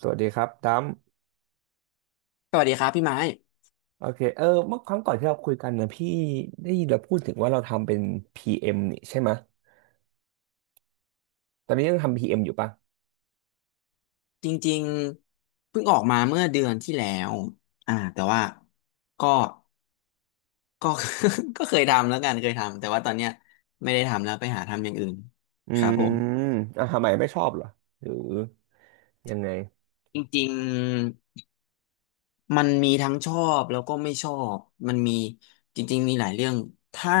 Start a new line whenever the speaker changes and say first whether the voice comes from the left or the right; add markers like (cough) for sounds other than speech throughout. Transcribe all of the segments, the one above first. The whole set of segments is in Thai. right: สวัสดีครับดัม
left: สวัสดีครับพี่ไม้
right: โอเคเออเมื่อครั้งก่อนที่เราคุยกันนะพี่ได้ยินเราพูดถึงว่าเราทำเป็นพีเอ็ m นี่ใช่ไหมยตอนนี้ยังทำ p เอมอยู่ปะ
left: จริงๆเพิ่งออกมาเมื่อเดือนที่แล้วแต่ว่าก็ก็ (laughs) ก็เคยทำแล้วกันเคยทำแต่ว่าตอนเนี้ยไม่ได้ทำแล้วไปหาทำอย่างอื่น
right: อื
left: ครับ
right: ม
left: ผม
right: อ่ะทำไมไม่ชอบเหรอหรือยังไง
left: จริงๆมันมีทั้งชอบแล้วก็ไม่ชอบมันมีจริงๆมีหลายเรื่องถ้า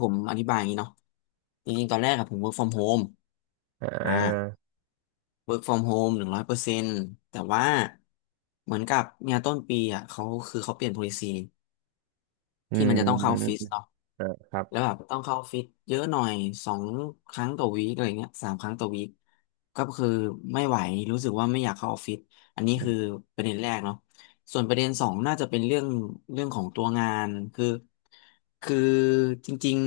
left: ผมอธิบายอย่างนี้เนาะจริงๆตอนแรกอะผม work from home
right: อ่
left: อ่า
right: า
left: work from home หนึ่งร้อยเปอร์เซ็นต์แต่ว่าเหมือนกับเนี่ยต้นปีอ่ะเขาเปลี่ยน policy
right: อื
left: ที่มันจะต้องเข้าออฟฟิศ
right: ม
left: เนาะ
right: อ่าครับ
left: แล้วแบบต้องเข้าออฟฟิศเยอะหน่อยสองครั้งต่อวีคอะไรเงี้ยสามครั้งต่อวีคก็คือไม่ไหวรู้สึกว่าไม่อยากเข้าออฟฟิศอันนี้คือประเด็นแรกเนาะส่วนประเด็นสองน่าจะเป็นเรื่องเรื่องของตัวงานคือจริง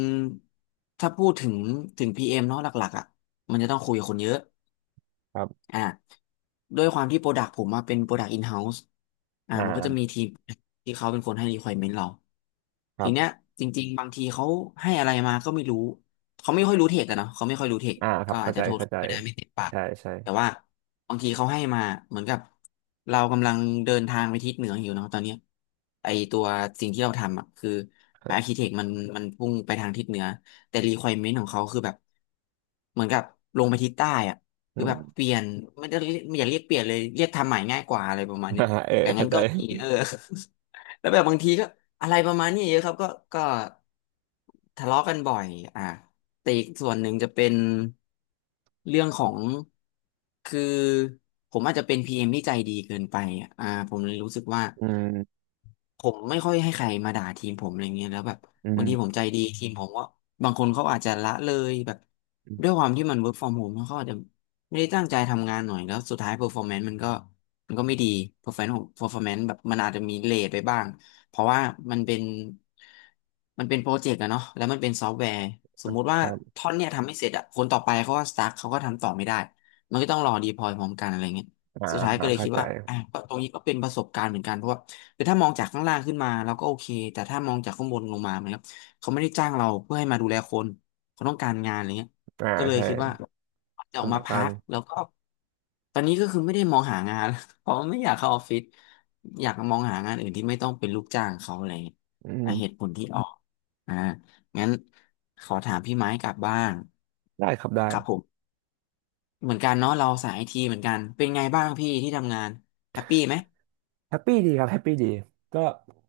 left: ๆถ้าพูดถึง PM เอ็มเนาะหลักๆอ่ะมันจะต้องคุยกับคนเยอะ
right: ครับ
left: อ่าด้วยความที่โปรดักผมมาเป็นโปรดักอินเฮ้าส์อ่ามันก็จะมี
right: อ่า
left: ทีมที่เขาเป็นคนให้ requirement เรา
right: ครั
left: ทีเนี้ย
right: บ
left: จริงๆบางทีเขาให้อะไรมาก็ไม่รู้เขาไม่ค่อยรู้เทคอะเนาะเขาไม่ค่อยรู้เทค
right: อ่าครั
left: ก็
right: บ
left: อา
right: เข้า
left: จจะ
right: ใจ
left: โทษ
right: เข้า
left: เขา
right: ใจ
left: ไม่ได้ไม่เต็มปาก
right: ใช่ใช่
left: แต่ว่าบางทีเขาให้มาเหมือนกับเรากำลังเดินทางไปทิศเหนืออยู่เนาะตอนเนี้ยไอตัวสิ่งที่เราทำอะคือ
right: (laughs) ครั
left: อาร์คิ
right: บ
left: เทคมันพุ่งไปทางทิศเหนือแต่ requirement ของเขาคือแบบเหมือนกับลงไปทิศใต้อะ
right: อื
left: คือแบบเป
right: ม
left: ลี่ยนไม่อยากเรียกเปลี่ยนเลยเรียกทำใหม่ง่ายกว่าอะไรประมาณเนี้
right: อ่า
left: ย
right: เออ
left: อย่าง
right: เข้า
left: นั้น
right: ใจ
left: ก็มีเออ (laughs) แล้วแบบบางทีก็อะไรประมาณนี้เยอะครับก็ทะเลาะกันบ่อยอ่ะแต่อีกส่วนหนึ่งจะเป็นเรื่องของคือผมอาจจะเป็นพีเอ็มที่ใจดีเกินไปอ่ะอ่าผมเลยรู้สึกว่า
right: อืม
left: ผมไม่ค่อยให้ใครมาด่าทีมผมอะไรเงี้ยแล้วแบบ
right: อื
left: บางทีผม
right: ม
left: ใจดีทีมผมก็บางคนเขาอาจจะละเลยแบบ
right: อื
left: ด้วย
right: ม
left: ความที่มัน work from home เขาอาจจะไม่ได้ตั้งใจทำงานหน่อยแล้วสุดท้าย performance มันก็ไม่ดี performance ของ performance แบบมันอาจจะมีเลทไปบ้างเพราะว่ามันเป็นมันเป็นโปรเจกต์อะเนาะแล้วมันเป็นซอฟต์แวร์สมมุติว่า
right: ครับ
left: ท่อนเนี่ยทำไม่เสร็จอะคนต่อไปเขาก็ stuck เขาก็ทำต่อไม่ได้มันก็ต้องรอ deploy พร้อมกันอะไรเงี้ย
right: อ่า
left: สุดท้ายก็เลย
right: เข้า
left: คิด
right: ใจ
left: ว่าอ่ะก็ตรงนี้ก็เป็นประสบการณ์เหมือนกันเพราะว่า คือถ้ามองจากข้างล่างขึ้นมาเราก็โอเคแต่ถ้ามองจากข้างบนลงมาเหมือนกับเขาไม่ได้จ้างเราเพื่อให้มาดูแลคนเขาต้องการงานอะไรเงี้ย
right: อ่า
left: ก็เลย
right: ใช่
left: คิดว่าจะ
right: ค
left: ออ
right: น
left: ก
right: ต้
left: มา
right: องกา
left: พั
right: ร
left: กแล้วก็ตอนนี้ก็คือไม่ได้มองหางาน (laughs) เพราะไม่อยากเข้าออฟฟิศอยากมองหางานอื่นที่ไม่ต้องเป็นลูกจ้างเขาอะไรเงี้ย
right: อื
left: อ่ะเห
right: ม
left: ตุผลที่ออกอ่างั้นขอถามพี่ไม้กลับบ้าง
right: ได้ครับได้
left: ครับผมเหมือนกันเนาะเราสายไอทีเหมือนกันเป็นไงบ้างพี่ที่ทำงานแฮปปี้ไหม
right: แฮปปี้ดีครับแฮปปี้ดีก็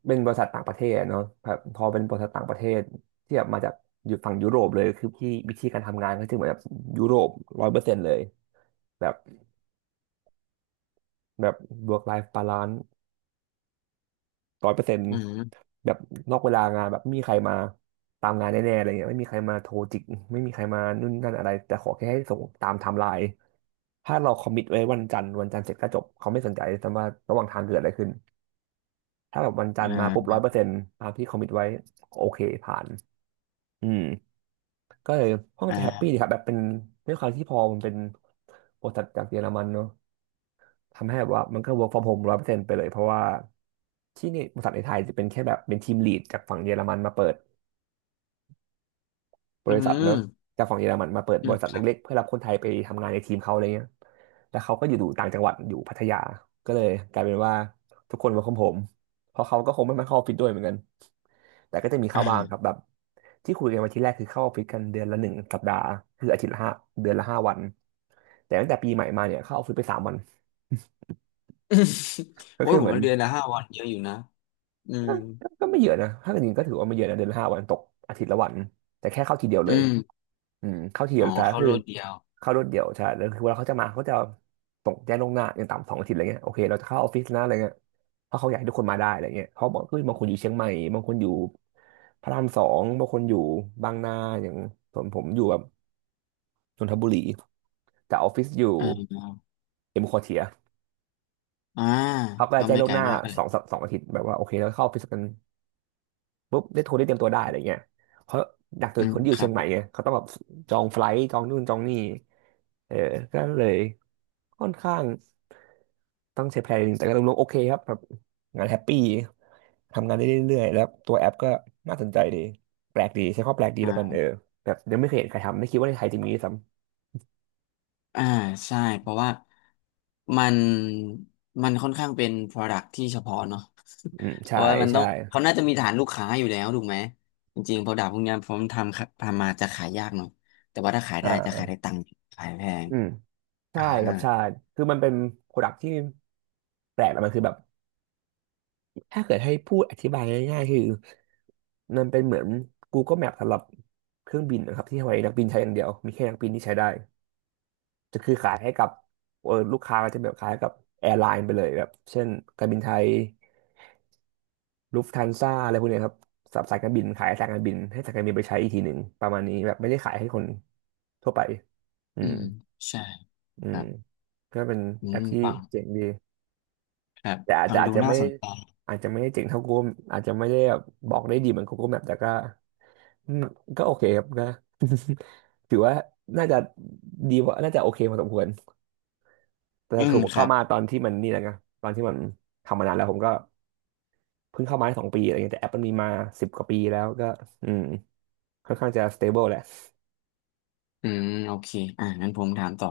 right: เป็นบริษัทต่างประเทศเนาะแบบพอเป็นบริษัทต่างประเทศที่แบบมาจากอยู่ฝั่งยุโรปเลยคือที่วิธีการทำงานก็จะเหมือนแบบยุโรปร้อยเปอร์เซ็นต์เลยแบบแบบ work life balance 100%
left: อืม
right: แบบนอกเวลางานแบบไม่มีใครมาตามงานแน่ๆอะไรเงี้ยไม่มีใครมาโทรจิกไม่มีใครมานู่นนั่นอะไรแต่ขอแค่ให้ส่งตามไทม์ไลน์ถ้าเราคอมมิตไว้วันจันทร์วันจันทร์เสร็จก็จบเขาไม่สนใจแต่ว่าระหว่างทางเกิดอะไรขึ้น ถ้าแบบวันจันท
left: อ่
right: ร์มาปุ๊บร้
left: า
right: อยเปอร์เซ็นต์ตามที่คอมมิตไว้โอเคผ่านอืมก็เลยห้อง
left: อ่
right: จะแฮปปี้ดีค
left: า
right: รับแบบเป็นด้วยความที่พอมันเป็นบริษัทจากเยอรมันเนอะทำให้แบบว่ามันก็ work from home 100%ไปเลยเพราะว่าที่นี่บริษัทในไทยจะเป็นแค่แบบเป็นทีมลีดจากฝั่งเยอรมันมาเปิด บ
left: อื
right: ริษัทเนอะ
left: ม
right: จากฝั่งเยอรมันมาเปิด
left: อื
right: บ
left: ม
right: ริษัท
left: ครับ
right: เล็กๆเพื่อรับคนไทยไปทำงานในทีมเขาอะไรเงี้ยแล้วเขาก็อยู่ต่างจังหวัดอยู่พัทยาก็เลยกลายเป็นว่าทุกคน work from home เพราะเขาก็คงไม่มาเข้าออฟฟิศด้วยเหมือนกันแต่ก็จะมีเข้า
left: อ่า
right: บ้าง
left: (laughs)
right: ครับแบบที่คุยกันวันที่แรกคือเข้าออฟฟิศกันเดือนละ1 สัปดาห์คืออาทิตย์ละห้าเดือนละห้าวันแต่ตั้งแต่ปีใหม่มาเนี่ยเข้าออฟฟิศไป3 วัน
left: อืม
right: ก็
left: โอ้ย
right: คือ
left: ผ
right: เห
left: ม
right: มือน
left: มาเรียนนะห้าวันเยอะอยู่นะอื
right: ก็
left: ม
right: ก็ไม่เยอะนะถ้าเกิดจริงก็ถือว่าไม่เยอะนะเดือนละห้าวันตกอาทิตย์ละวันแต่แค่เข้าทีเดียวเล
left: อื
right: ย
left: ม
right: อืมเข้าทีเดี
left: อ๋อ
right: ยวซะ
left: เข้า
right: คือ
left: รถเดียว
right: เข้ารวดเดียวใช่แล้วคือเวลาเขาจะมาเขาจะส่งแจ้งล่วงหน้าอย่างต่ำสองอาทิตย์อะไรเงี้ยโอเคเราจะเข้าออฟฟิศนะอะไรเงี้ยเพราะเขาอยากให้ทุกคนมาได้อะไรเงี้ยเพราะบอกเฮ้อบางคนอยู่เชียงใหม่บางคนอยู่พระราม 2บางคนอยู่บางนาอย่างผมผมอยู่แบบนนทบุรีแต่ออฟฟิศอยู่
left: อ่า
right: เอ็มควอเทีย
left: อ่า
right: เขาก็
left: ก็
right: จะแจ้ง
left: ไม่
right: ล่ว
left: ไก
right: ง
left: ล
right: หน้า
left: มากเล
right: ส
left: ย
right: องสองอาทิตย์แบบว่าโอเคเราเข้าออฟฟิศกัน ปุ๊บได้โทรได้เตรียมตัวได้อะไรเงี้ยเพราะักสุ
left: อื
right: ด
left: ม
right: คนที่อ
left: ค
right: ยู่
left: รั
right: เชีย
left: บ
right: งให
left: ผ
right: ม่
left: ม
right: ไงเขาต้องแบบจองไฟลท์จองนู่นจองนี่เออก็เลยค่อนข้างต้องใช้แพลนนิดนึงแต่ก็รวมๆโอเคครับแบบงานแฮปปี้ทำงานได้เรื่อยๆแล้วตัวแอปก็น่าสนใจดีแปลกดีใช้คำว่าแปลกดี
left: อ่
right: แล้วกัน
left: า
right: เออแบบยังไม่เคยเห็นใครทำไม่คิดว่าในไทยจะมีด้วยซ้
left: อ่าใช่เพราะว่ามันมันค่อนข้างเป็น product ที่เฉพาะเนาะ
right: ำอืม
left: (laughs) เพ
right: ใช่
left: ราะว่ามันต้อ
right: ใช่
left: งเขาน่าจะมีฐานลูกค้าอยู่แล้วถูกไหม จริงๆ product พวกเนี้ยผมทำครับทำมาจะขายยากหน่อยแต่ว่าถ้าขาย
right: อ
left: ได้จะขาย
right: ่า
left: ได้ตังค์ขายแพง
right: อืม
left: อ่า
right: ใช่ครับใช่คือมันเป็นโปรดักที่แปลกแล้วมันคือแบบถ้าเกิดให้พูดอธิบายง่ายๆคือ นั่นเป็นเหมือน Google Map สำหรับเครื่องบินนะครับที่ไว้นักบินใช้อย่างเดียวมีแค่นักบินที่ใช้ได้จะคือขายให้กับเออลูกค้าก็จะแบบขายให้กับแอร์ไลน์ไปเลยแบบเช่นการบินไทยลูฟทันซ่าอะไรพวกเนี้ยครับสำหรับสายการบินขายให้สายการบินให้สายการบินไปใช้อีกทีหนึ่งประมาณนี้แบบไม่ได้ขายให้คนทั่วไปอื
left: อื
right: ม
left: มใช่
right: อื
left: ครั
right: ม
left: บ
right: ก็เป็น
left: อื
right: แอ
left: ม
right: ปที่
left: ฟัง
right: เจ๋งดี
left: ครับ
right: แต่
left: ฟังดูน่าสนใจ
right: อาจจะไม่ได้เจ๋งเท่า Google อาจจะไม่ได้แบบบอกได้ดีเหมือน Google Map แต่ก็อืมก็โอเคครับก็ ถือว่าน่าจะดีกว่าน่าจะโอเคพอสมควรแต่
left: อื
right: คื
left: ม
right: อผม
left: ครั
right: เข้า
left: บ
right: มาตอนที่มันนี่แหละไงตอนที่มันทำมานานแล้วผมก็เพิ่งเข้ามาได้สองปีอะไรเงี้ยแต่แอปมันมีมาสิบกว่าปีแล้วก็อืมค่อนข้างจะสเตเบิลแหละ
left: อืมโอเคอ่ะงั้นผมถามต่อ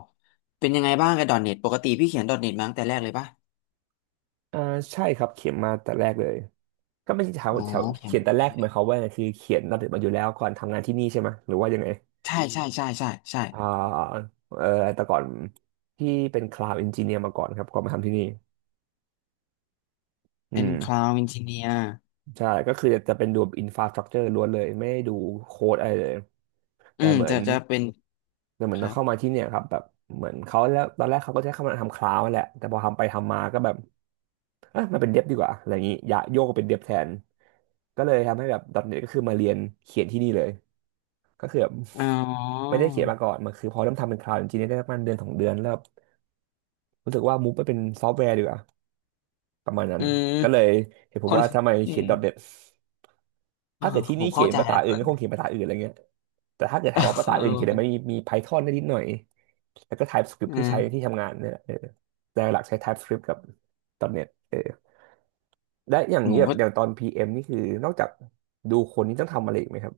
left: เป็นยังไงบ้างกับ .NET ปกติพี่เขียน .NET มาตั้งแต่แรกเลยปะ
right: อ่าใช่ครับเขียนมาแต่แรกเลยก็ไม่ใช่แถว
left: อ๋อ
right: แถว
left: เขียน
right: เขียน
left: มา
right: แต่แร
left: ตั้
right: ก
left: งแต่แร
right: หมา
left: ก
right: ยความว่าไงคือเขียนระเบียบมาอยู่แล้วก่อนทำงานที่นี่ใช่ไหมหรือว่ายังไง
left: ใช่
right: อ่าเออแต่ก่อนพี่เป็นคลาวด์เอนจิเนียร์มาก่อนครับก่อนมาทำที่นี่
left: เป็
right: อื
left: น
right: ม
left: Cloud Engineer
right: ใช่ก็คือจะเป็นดูอินฟราสตรักเจอร์ล้วนเลยไม่ได้ดูโค้ดอะไรเลย
left: อื
right: แต่
left: ม
right: เหมือ
left: จะ
right: น
left: จะเป็น
right: แต่เหมื
left: ค
right: อน
left: รั
right: เอา
left: บ
right: เข้ามาที่เนี่ยครับแบบเหมือนเขาแล้วตอนแรกเขาก็จะให้เข้ามาทำคลาวด์นั่นแหละแต่พอทำไปทำมาก็แบบเอ่ะมันเป็นเดบดีกว่าอะไรอย่างนี้อย่าโยกมาเป็นเดบแทนก็เลยทำให้แบบดอทเน็ตก็คือมาเรียนเขียนที่นี่เลยก็คือแบบ
left: อ๋
right: ไม่
left: อ
right: ได้เขียนมาก่อนมันคือพอเริ่มทำเป็นคลาวด์จริงๆได้ประมาณเดือนสองเดือนแล้วแบบรู้สึกว่ามูฟไปเป็นซอฟต์แวร์ดีกว่าประมาณนั้
left: อื
right: น
left: ม
right: ก็เลยเห็นผ
left: ค
right: ม
left: น
right: ว่าทำไม
left: อื
right: เขีย
left: ม
right: นดอทเน็ต
left: อ่า
right: ถ้าเกิดที่
left: ผ
right: นี่
left: ม
right: เขี
left: เข้า
right: ยน
left: ใจ
right: ภาษา
left: แล้ว
right: อื่นก็คงเขียนภาษาอื่นอะไรเงี้ยแต่ถ้าเกิดถามว่าภา
left: (laughs)
right: ษาอื่นเขีย
left: เออ
right: นอะไรไหมมี Python ได้นิดหน่อย แล้วก็ TypeScript
left: อื
right: ที่ใช้ที่
left: ม
right: ทำงานเนี่ยแเออแต่หลักใช้ TypeScript กับตอนตเออได้อย่าง
left: ห
right: นี้
left: นู
right: แบบ
left: ก็
right: อย่างตอน PM นี่คือนอกจากดูคนนี่ต้องทำอะไรอีกไหมครับ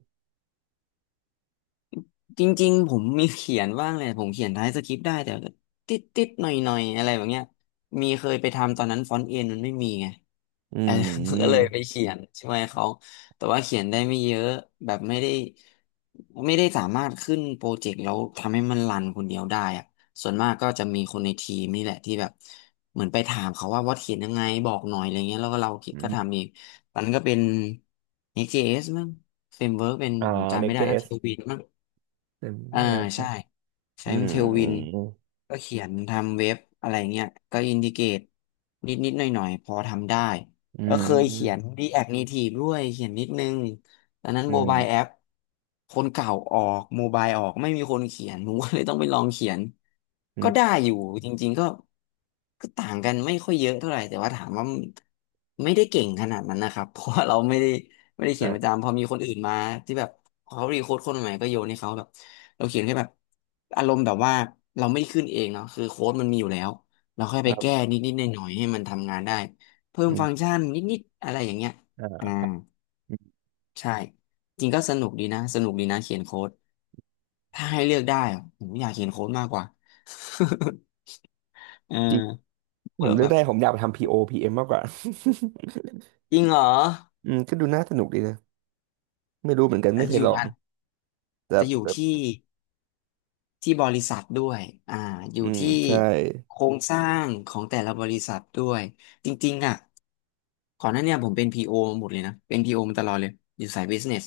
left: จริงๆผมมีเขียนบ้างเลยผมเขียนท้ายสคริปต์ได้แต่ก็ติดหน่อยอะไรแบบเนี้ยมีเคยไปทำตอนนั้นฟอนต์เอ็นมันไม่มีไง
right: อื
left: เออ (laughs) ก็อเลยไป
right: ม
left: เขียนช่วยเขาแต่ว่าเขียนได้ไม่เยอะแบบไม่ได้ไม่ได้สามารถขึ้นโปรเจกต์แล้วทำให้มันรันคนเดียวได้อะส่วนมากก็จะมีคนในทีมนี่แหละที่แบบเหมือนไปถามเขาว่าวัดเขียนยังไงบอกหน่อยอะไรเงี้ยแล้วก็เรา
right: อ
left: ก็
right: ม
left: ทำเองตอนนั้นก็เป็น e x s มั้งเฟรมเวิร์กเป็นผม
right: อ่า
left: จำไม่ได้แล้วเท
right: Next.js
left: ลวินมั้ง
right: อืม
left: อ่า
right: น่าจะใช่
left: ใช่ใช้
right: อืม
left: เทล
right: อื
left: วิน
right: ม
left: ก็เขียนทำเว็บอะไรเงี้ยก็อินดิเกตนิดนิดหน่อยหน่อยๆพอทำได้
right: อื
left: ก็เคยเขียน
right: ม
left: React Native ด้วยเขียนนิดนึงตอนนั้น
right: อื
left: โมบายแอ
right: ม
left: ปคนเก่าออกโมบายออกไม่มีคนเขียนผมก็เลยต้องไปลองเขียน
right: อื
left: ก็ได้
right: ม
left: อยู่จริงๆก็ต่างกันไม่ค่อยเยอะเท่าไหร่แต่ว่าถามว่าไม่ได้เก่งขนาดนั้นนะครับ (laughs) เพราะว่าเราไม่ได้ไม่ได้
right: อ่
left: เขียนประ
right: า
left: จำพอมีคนอื่นมาที่แบบเขารีโค้ดคนใหม่ก็โยนให้เขาแบบ เราเขียนแค่แบบอารมณ์แบบว่าเราไม่ได้ขึ้นเองเนาะคือโค้ดมันมีอยู่แล้วเราค่อย
right: ค
left: ไป
right: รั
left: แก้
right: บ
left: นิดๆหน่อยหน่อยๆให้มันทำงานได้เพิ่ม
right: อื
left: ฟังก์
right: ม
left: ชันนิดๆอะไรอย่างเงี้ย
right: อ่
left: อ่า
right: า
left: ใช่จริงก็สนุกดีนะสนุกดีนะเขียนโค้ดถ้าให้เลือกได้อะผมอยากเขียนโค้ดมากกว่า (laughs) เออ
right: จริงผม
left: แล้ว
right: เลือ
left: แบ
right: ก
left: บ
right: ได้ผมอยากไปทำ PO PM มมากกว่า
left: จริงเหรอ
right: (laughs) อืมก็ดูน่าสนุกดีนะ ไม่รู้เหมือนกัน
left: อา
right: ไม่
left: จ
right: เค
left: จะอ
right: ย
left: ยู่
right: ลอง
left: อาจ
right: แต่
left: จะอยู่
right: แบบ
left: ที่ บริษัทด้วยอ่าอยู่
right: อืม
left: ที่
right: ใช่
left: โครงสร้างของแต่ละบริษัทด้วยจริงๆอ่ะก่อนหน้าเนี่ยผมเป็น PO หมดเลยนะเป็น PO มาตลอดเลยอยู่สาย business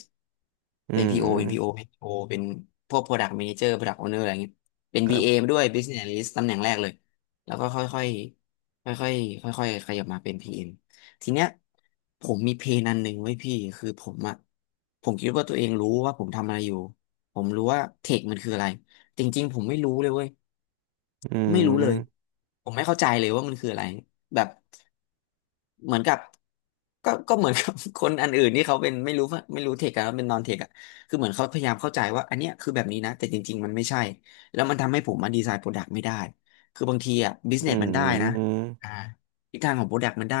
right: อื
left: เป็น PO เป็น PO
right: ม
left: เป็น PO เป็นพวก product manager product owner อะไรเงี้ยเป็น
right: ครั
left: BA
right: บ
left: มาด้วย business analyst ตำแหน่งแรกเลยแล้วก็ค่อยๆค่อยๆค่อยๆขยับมาเป็น PM ทีเนี้ยผมมีเพนอันหนึ่งไว้ยพี่คือผมอะผมคิดว่าตัวเองรู้ว่าผมทำอะไรอยู่ผมรู้ว่าเทคมันคืออะไร จริงๆผมไม่รู้เลยเว้ย
right: อื
left: ไม่รู้เลย
right: ม
left: ผมไม่เข้าใจเลยว่ามันคืออะไรแบบเหมือนกับก็เหมือนกับ (laughs) คนอันอื่นที่เขาเป็นไม่รู้ว่าไม่รู้เทคอะเป็นนอนเทคอะคือเหมือนเขาพยายามเข้าใจว่าอันเนี้ยคือแบบนี้นะแต่จริงๆมันไม่ใช่แล้วมันทำให้ผมมาดีไซน์โปรดักต์ไม่ได้คือบางทีอะบิส
right: อื
left: เนสมันได้นะ
right: ม
left: อ่าทิศทางของโปรดักต์มันได้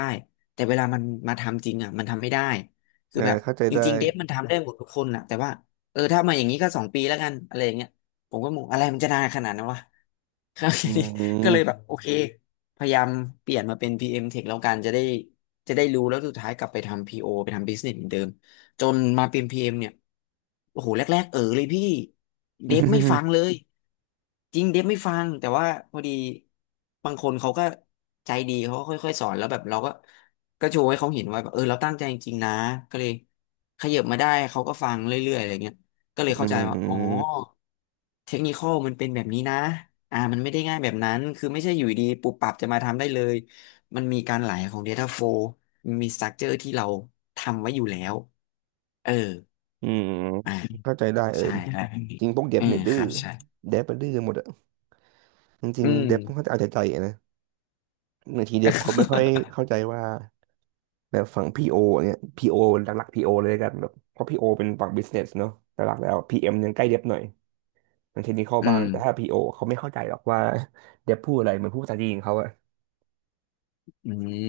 left: แต่เวลามันมาทำจริงอะมันทำไม่ได้คือแบบ
right: เข้าใจ
left: จ
right: ได้
left: ริงๆเดฟมันทำได้หมดทุกคนนะแต่ว่าเออถ้ามาอย่างนี้ก็2 ปีแล้วกันอะไรอย่างเงี้ย ผมก็มองอะไรมันจะนานขนาดนั้นวะครับ
right: อื
left: ทีนี้ (laughs) ก็เลยแบบ
right: ม
left: โอเคพยายามเปลี่ยนมาเป็น PM Tech แล้วกันจะได้รู้แล้วสุดท้ายกลับไปทำ PO ไปทำ Business เหมือนเดิมจนมาเป็น PM เอ็มเนี่ยโอ้โหแรกๆเออเลยพี่เดฟไม่ฟั
right: (laughs)
left: งเลย จริงเดฟไม่ฟังแต่ว่าพอดีบางคนเขาก็ใจดีเขาก็ค่อยๆสอนแล้วแบบเราก็โชว์ให้เขาเห็นว่าแบบเออเราตั้งใจจริงๆนะก็เลยขยับมาได้เขาก็ฟังเรื่อยๆอะไรเงี้ยก็เลย
right: อื
left: เข้าใจว่าอ๋อ
right: ม
left: เทคนิคอลมันเป็นแบบนี้นะมันไม่ได้ง่ายแบบนั้นคือไม่ใช่อยู่ดีปุบปับจะมาทำได้เลยมันมีการไหลของ Data Flow มันมี Structure ที่เราทำไว้อยู่แล้วเออ
right: อืม
left: อ่า
right: เข้าใจได้เออ
left: ใช่อะไรแบบนี้
right: จริงพวกเด็
left: อื
right: บ
left: ม
right: เนี่ยดื้
left: ค
right: อ
left: รับใช่
right: เด็บมันดื้อกันหมดอะจริ
left: อื
right: งๆ
left: ม
right: เด็บค่อนข้างจะเอาใจใจอะนะบางทีเด็บเขาไม่ค่อย
left: (laughs)
right: เข้าใจว่าแบบฝั่งพีโอเนี่ยพีโอหลักๆพีโอเลยกันแบบเพราะพีโอเป็นฝั่งบิสเนสเนาะหลักๆแล้วพีเอ็มยังใกล้เด็บหน่อย มันเทคนิคเข้า
left: อื
right: บ้าง
left: ม
right: แต่ถ้า
left: (laughs)
right: พีโอเขาไม่เข้าใจหรอกว่า (laughs) เดฟพูดอะไรเหมือนพูดภาษาจีนเขาอะ
left: อืม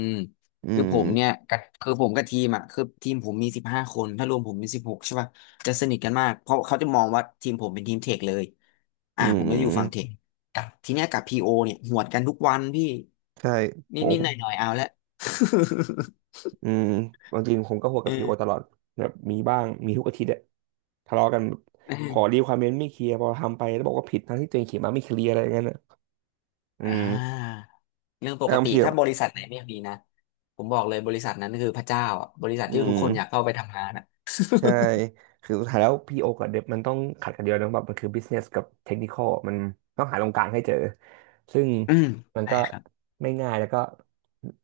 right: อืม
left: คือผมกับทีมอ่ะคือทีมผมมี15 คนถ้ารวมผมเป็น16ใช่ป่ะจะสนิทกันมากเพราะเขาจะมองว่าทีมผมเป็นทีมเทคเลย
right: อื
left: ผมไม่ได้อยู่ฝั่งเท
right: ม
left: คกับทีเนี้ยกับพีโอเนี่ยหวดกันทุกวันพี่
right: ใช่โห
left: นิดนิดหน่อยหน่อยๆเอาละ (laughs)
right: อืมความจริงผมก็หัว
left: เอ
right: กับพีโอตล
left: อ
right: อดแบบมีบ้างมีทุกอาทิตย์อะทะเลาะกันขอรี
left: (laughs)
right: ควอร e เมนต์ไม่เคลียร์พอทำไปแล้วบอกว่าผิดทั้งที่ตัวเองเขียนมาไม่เคลียร์อะไรอย่างเงี้ยน่ะอื
left: อ่
right: ม
left: าเรื่องป
right: แล้ว
left: ก
right: บาง
left: ติ
right: ทีแบ
left: ถ้า
right: บ
left: บริษัทไหนไม่มีนะผมบอกเลยบริษัทนั้นคือพระเจ้าอะบริษัท
right: อื
left: ที่ทุก
right: ม
left: คนอยากเข้าไปทำงานอ่ะ
right: ใช่คือสุดท้ายแล้วพีโอกับเดฟมันต้องขัดกันเดียวนะแบบมันคือบิสเนสกับเทคนิค a l มันต้องหาตรงกลางให้เจอซึ่ง
left: (laughs) อืม
right: มัน
left: ใช่
right: ก็
left: ครับ
right: ไม่ง่ายแล้วก็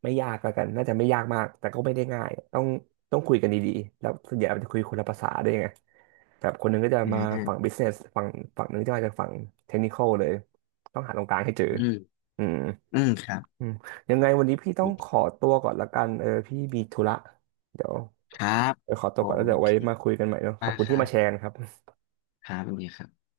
right: ไม่ยากแล้วกันน่าจะไม่ยากมากแต่ก็ไม่ได้ง่ายต้องคุยกันดีๆแล้วส่วนใหญ่มันจะคุยคนละภาษาด้วยไงแบบคนหนึงก็จะ
left: อื
right: มา
left: มอืม
right: ฝั่งบิสเนสฝั่งหนึงจะมาจากฝั่งเทคนิค a l เลยต้องหาตรงกลางให้เจออืม
left: อืมครับ
right: อืมยังไงวันนี้พี่ต้องขอตัวก่อนละกันเออพี่มีธุระเดี๋ยว
left: ครับ
right: เดี๋ยวขอตั
left: ผ
right: วก่อนแล้
left: ม
right: วเดี๋ยวไว้
left: คิด
right: มาคุยกันใหม่เนอะขอ
left: มา
right: บ
left: ก
right: คุณ
left: ค
right: ที่
left: รั
right: มาแชร์
left: บ
right: นะครับ
left: ครับสวัสดีครับ